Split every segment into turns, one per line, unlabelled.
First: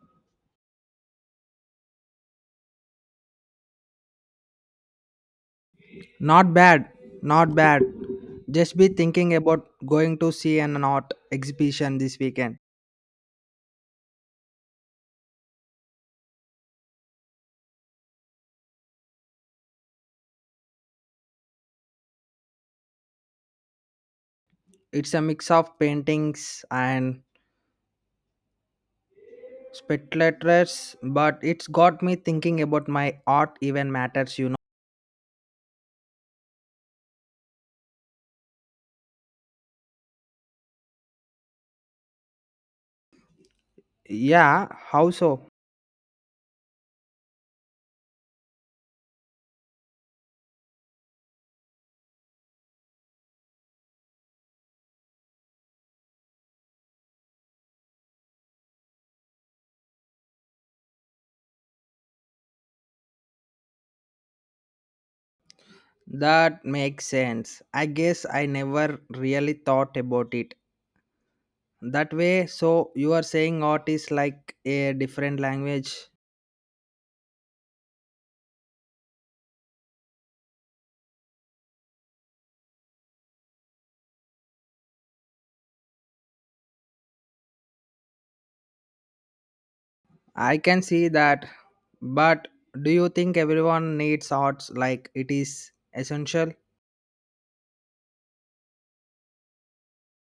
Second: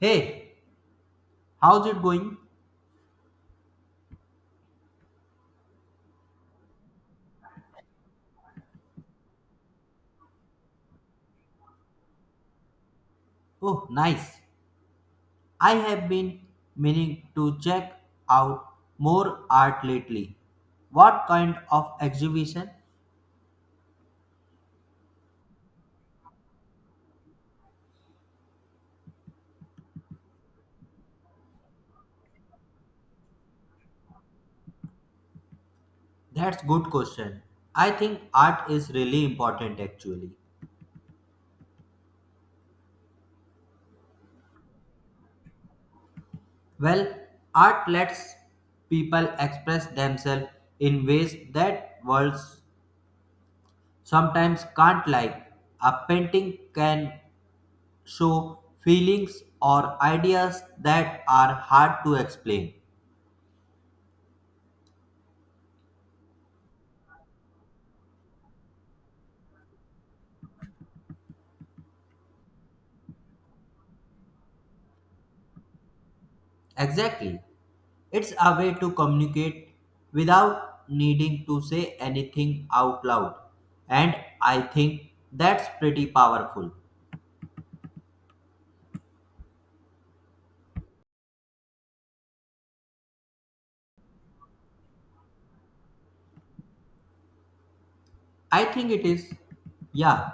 Hey, how's it going?
Not bad, not bad. Just be thinking about going to see an art exhibition this weekend.
Oh, nice. I have been meaning to check out more art lately. What kind of exhibition?
It's a mix of paintings and speculators, but it's got me thinking about my art even matters,
That's good question. I think art is really important actually.
Yeah, how so?
Well, art lets people express themselves in ways that words sometimes can't like. A painting can show feelings or ideas that are hard to explain.
That makes sense. I guess I never really thought about it that way. So, you are saying art is like a different language?
Exactly. It's a way to communicate without needing to say anything out loud. And I think that's pretty powerful.
I can see that, but do you think everyone needs arts like it is essential?
I think it is. Yeah,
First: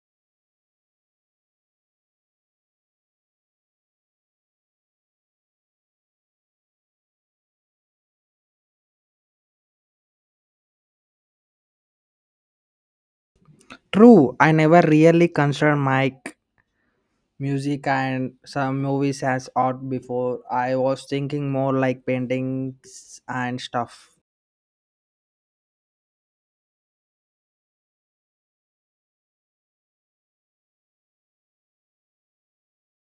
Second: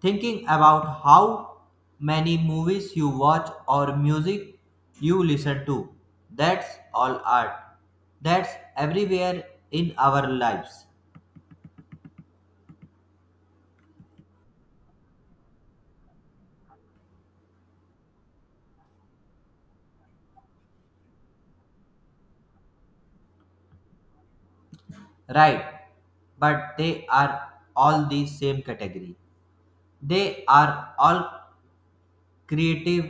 thinking about how many movies you watch or music you listen to. That's all art. That's everywhere in our lives.
True, I never really considered my music and some movies as art before. I was thinking more like paintings and stuff.
Right. But they are all the same category. They are all creative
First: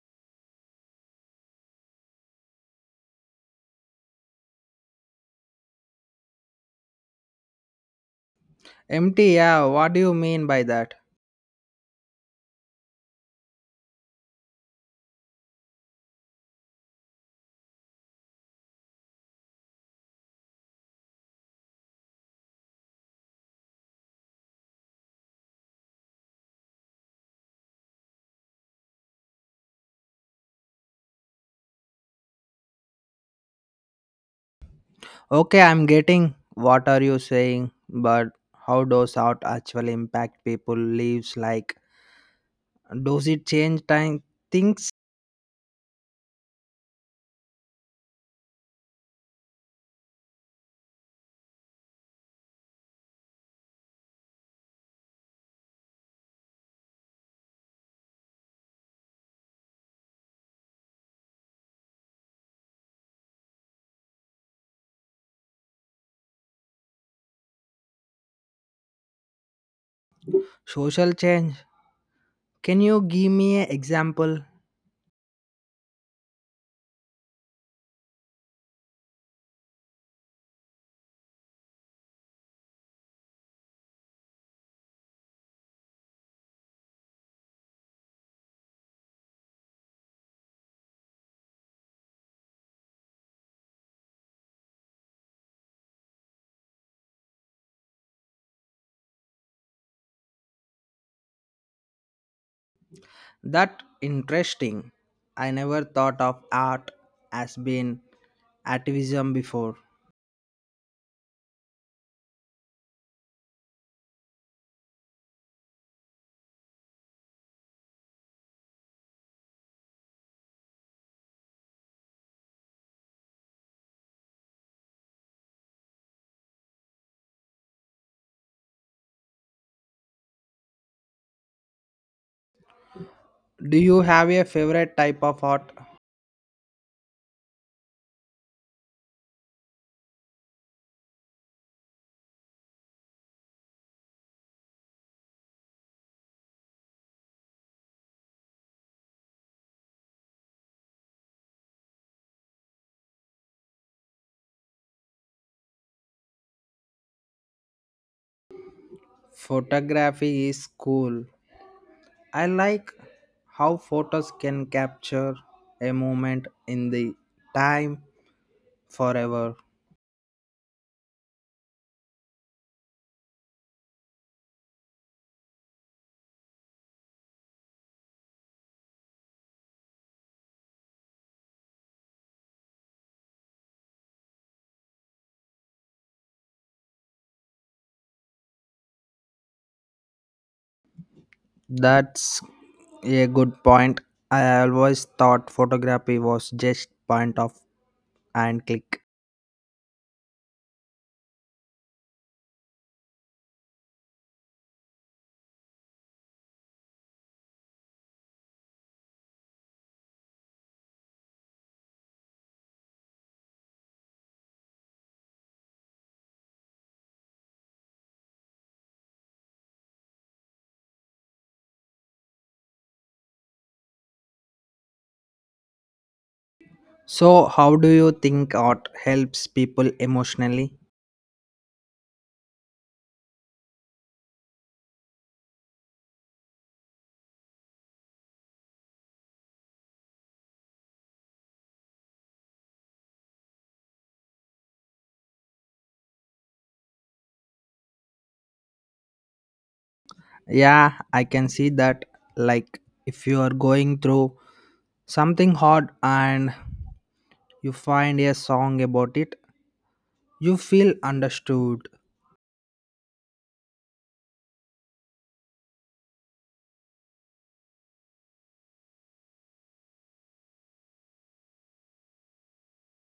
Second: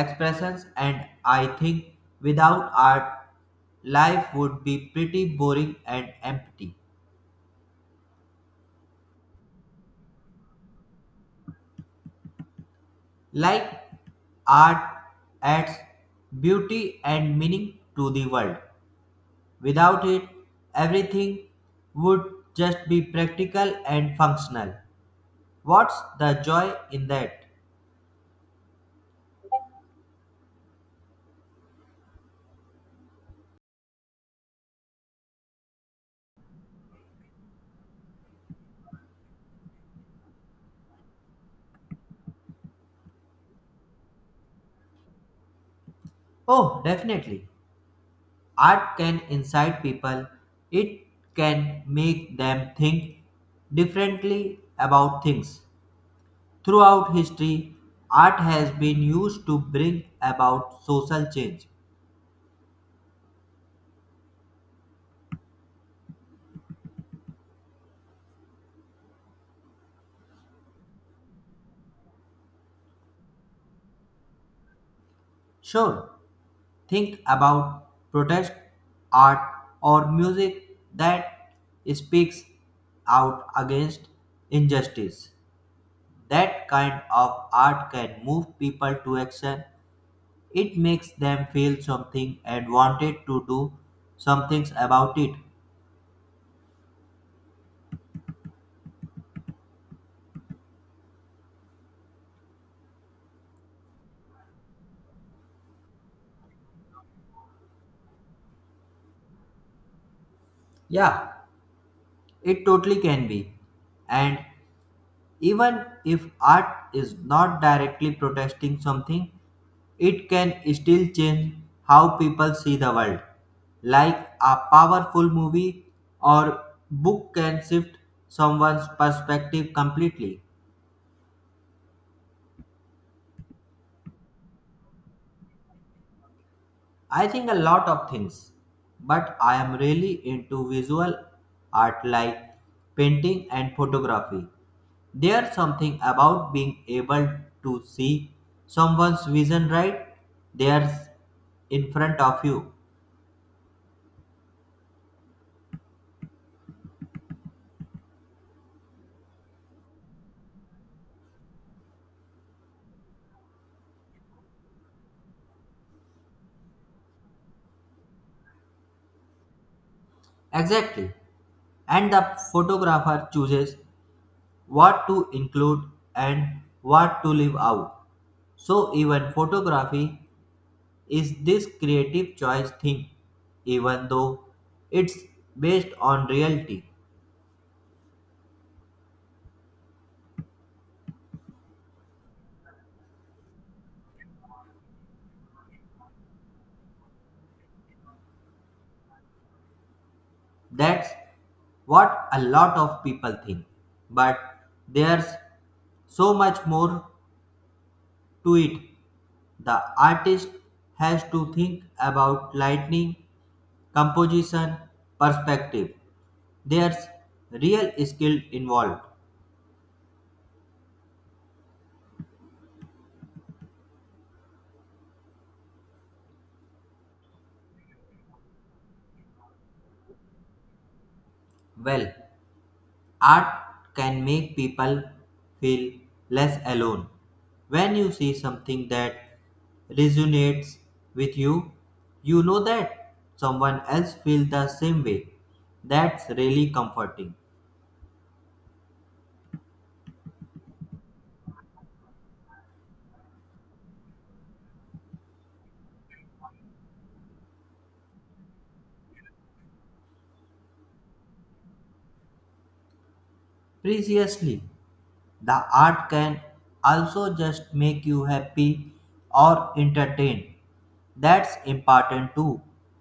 expressions, and I think without art life would be pretty boring and empty.
Empty, yeah, what do you mean by that?
Like art adds beauty and meaning to the world. Without it everything would just be practical and functional. What's the joy in that?
Okay, I'm getting what are you saying, but how does art actually impact people lives like does it change time things
Oh, definitely. Art can incite people. It can make them think differently about things. Throughout history, art has been used to bring about social change.
social change. Can you give me an example?
Sure, think about protest art or music that speaks out against injustice. That kind of art can move people to action. It makes them feel something and wanted to do some things about it.
That interesting. I never thought of art as being activism before.
Yeah, it totally can be. And even if art is not directly protesting something, it can still change how people see the world. Like a powerful movie or book can shift someone's perspective completely.
Do you have a favorite type of art?
I think a lot of things, but I am really into visual art like painting and photography. There's something about being able to see someone's vision right There's in front of you.
Photography is cool. I like how photos can capture a moment in the time forever.
Exactly. And the photographer chooses what to include and what to leave out. So even photography is this creative choice thing, even though it's based on reality.
That's a good point. I always thought photography was just point of and click.
That's what a lot of people think. But there's so much more to it. The artist has to think about lighting, composition, perspective. There's real skill involved.
So, how do you think art helps people emotionally?
Well, art can make people feel less alone. When you see something that resonates with you, you know that someone else feels the same way. That's really comforting.
Yeah, I can see that. Like, if you are going through something hard and you find a song about it, you feel understood.
Previously, the art can also just make you happy or entertained. That's important too.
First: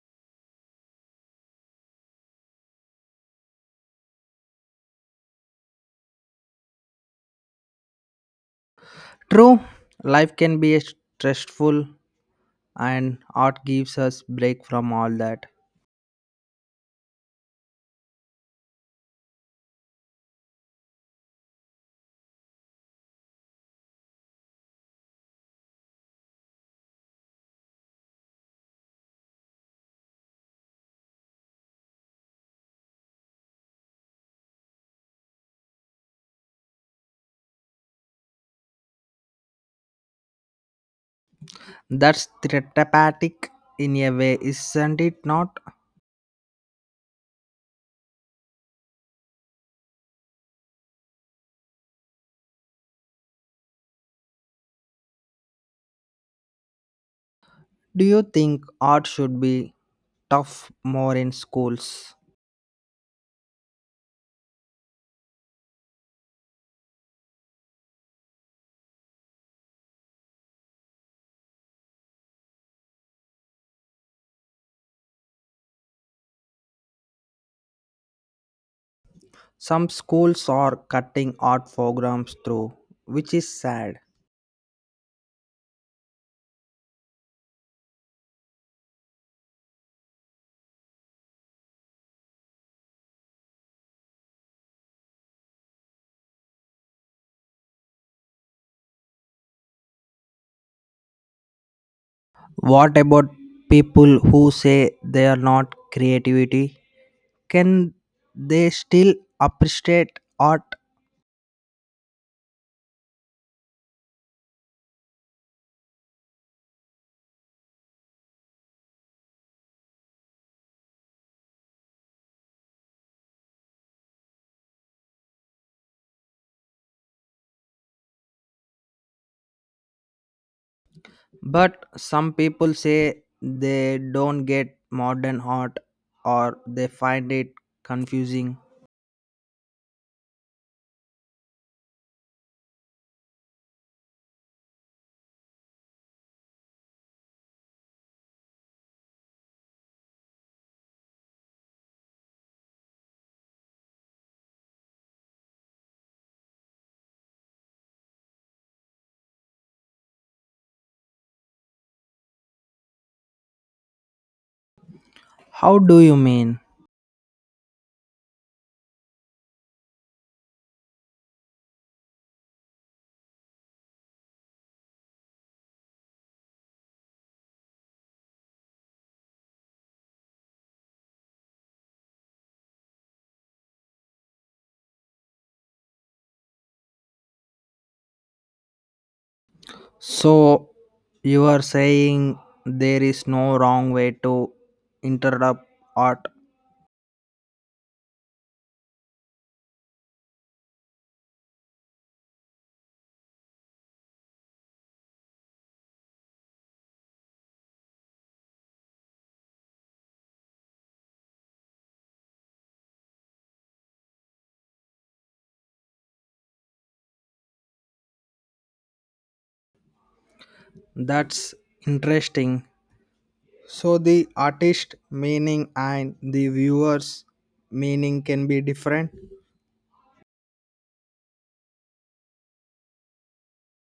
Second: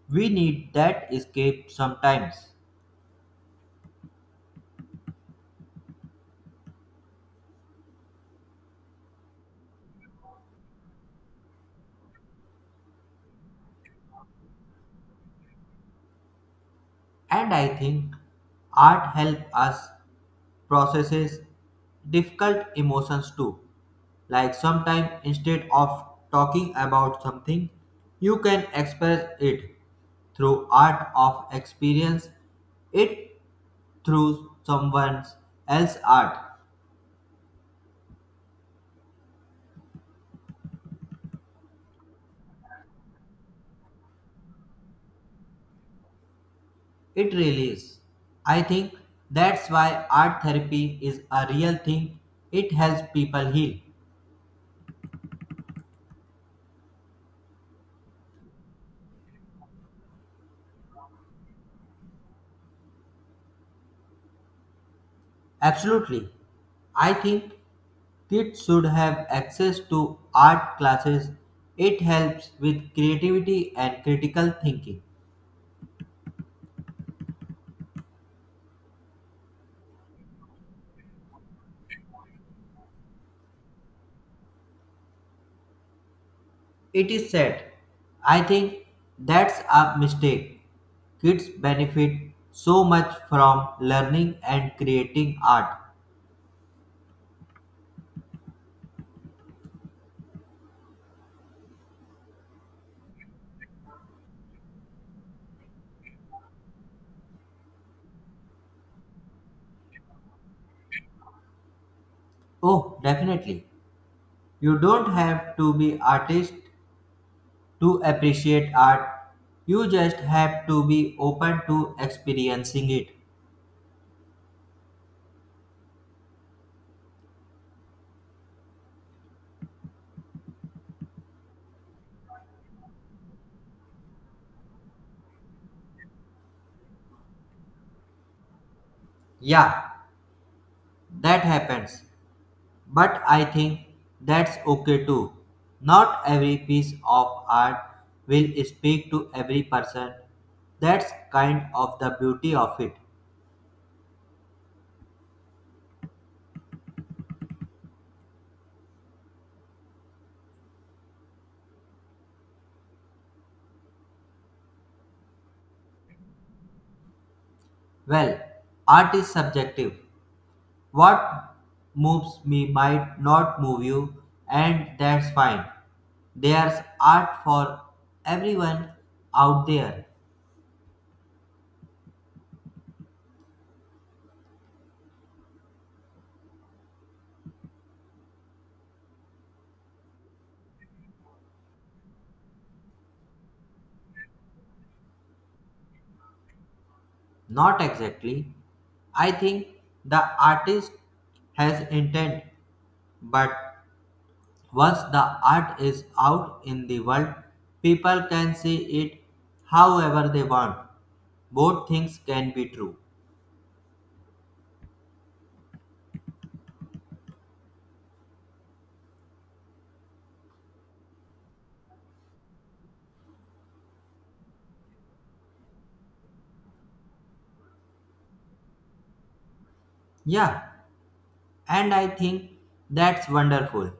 We need that escape sometimes.
True, life can be stressful, and art gives us break from all that.
And I think art helps us processes difficult emotions too. Like sometimes instead of talking about something, you can express it through art of experience. It through someone else's art.
That's therapeutic in a way, isn't it? Not.
It really is. I think that's why art therapy is a real thing. It helps people heal.
Do you think art should be tough more in schools?
Absolutely. I think kids should have access to art classes. It helps with creativity and critical thinking.
Some schools are cutting art programs through, which is sad.
It is sad. I think that's a mistake. Kids benefit so much from learning and creating art.
What about people who say they are not creativity? Can they still appreciate art?
Oh, definitely. You don't have to be artist to appreciate art. You just have to be open to experiencing it.
But some people say they don't get modern art or they find it confusing.
Yeah, that happens. But I think that's okay too. Not every piece of art will speak to every person. That's kind of the beauty of it.
How do you mean?
Well, art is subjective. What moves me might not move you, and that's fine. There's art for everyone out there.
So you are saying there is no wrong way to interrupt art.
Not exactly. I think the artist has intent, but once the art is out in the world, people can see it however they want. Both things can be true.
That's interesting. So the artist meaning and the viewers meaning can be different.
Yeah, and I think that's wonderful.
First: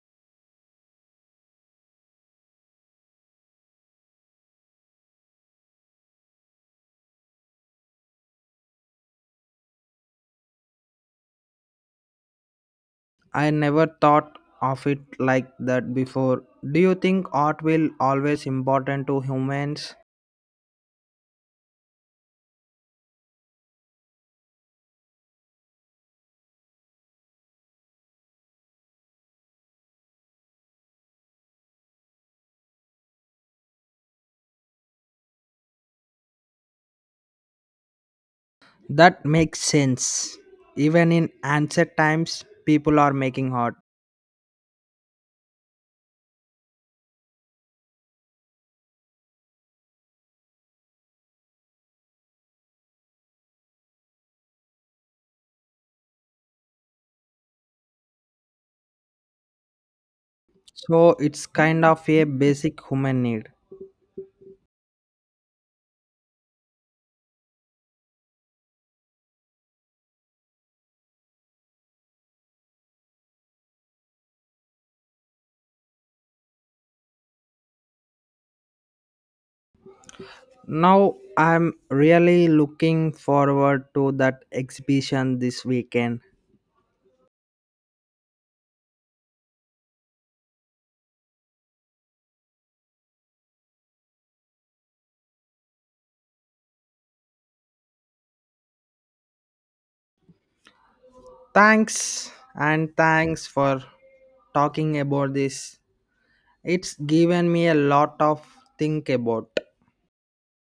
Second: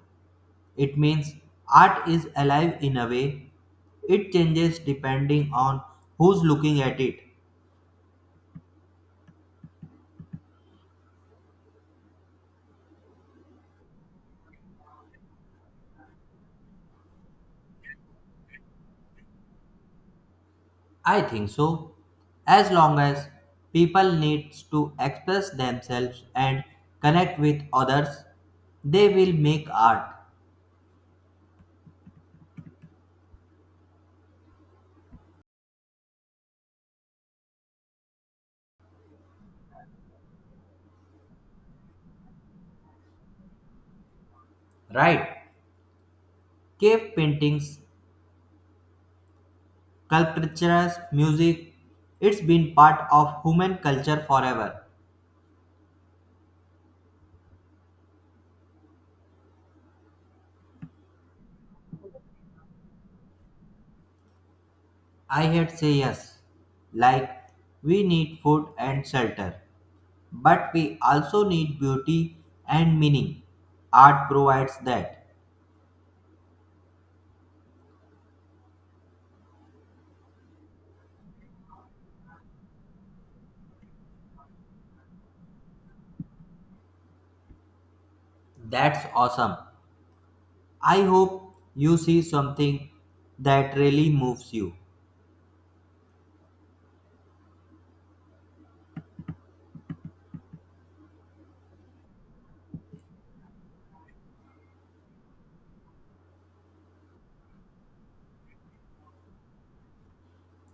It means art is alive in a way. It changes depending on who's looking at it.
I never thought of it like that before. Do you think art will always important to humans?
I think so. As long as people needs to express themselves and connect with others, they will make art.
That makes sense. Even in ancient times people are making art.
Right? Cave paintings, sculptures, music, it's been part of human culture forever.
So it's kind of a basic human need.
I had say yes, like we need food and shelter, but we also need beauty and meaning. Art provides that.
Now I'm really looking forward to that exhibition this weekend.
That's awesome. I hope you see something that really moves you.
Thanks and thanks for talking about this. It's given me a lot of think about.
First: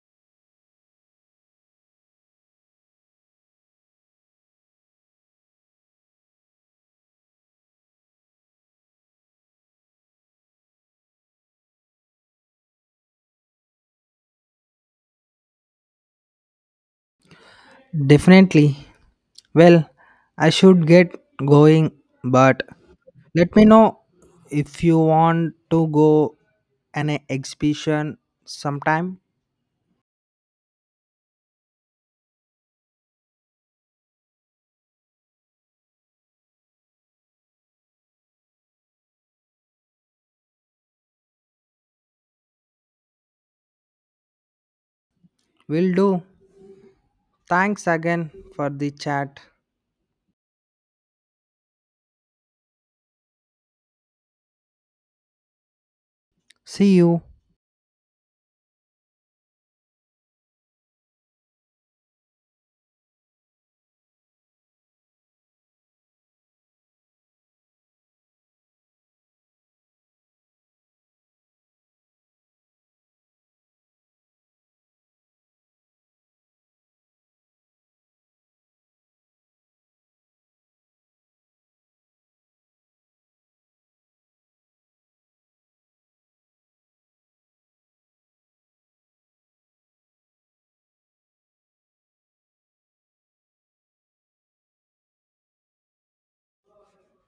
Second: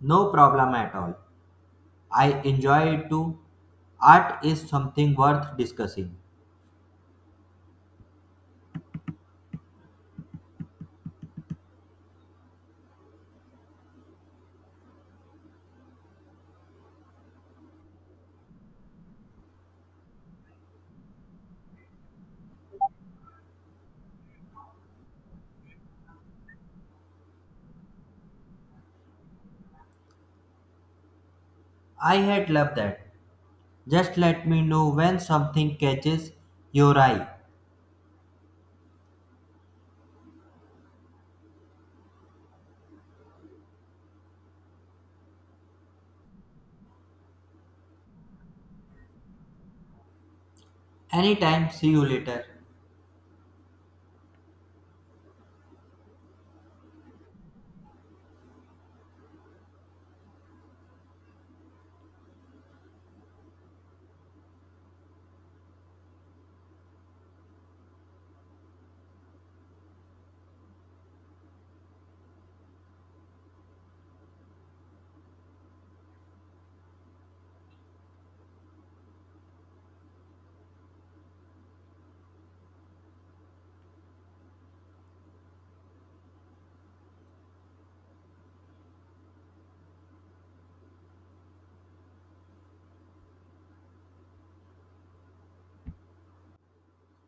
No problem at all. I enjoy it too. Art is something worth discussing.
Definitely. Well, I should get going, but let me know if you want to go an exhibition sometime.
I had loved that. Just let me know when something catches your eye.
Will do. Thanks again for the chat.
Anytime, see you later.
See you.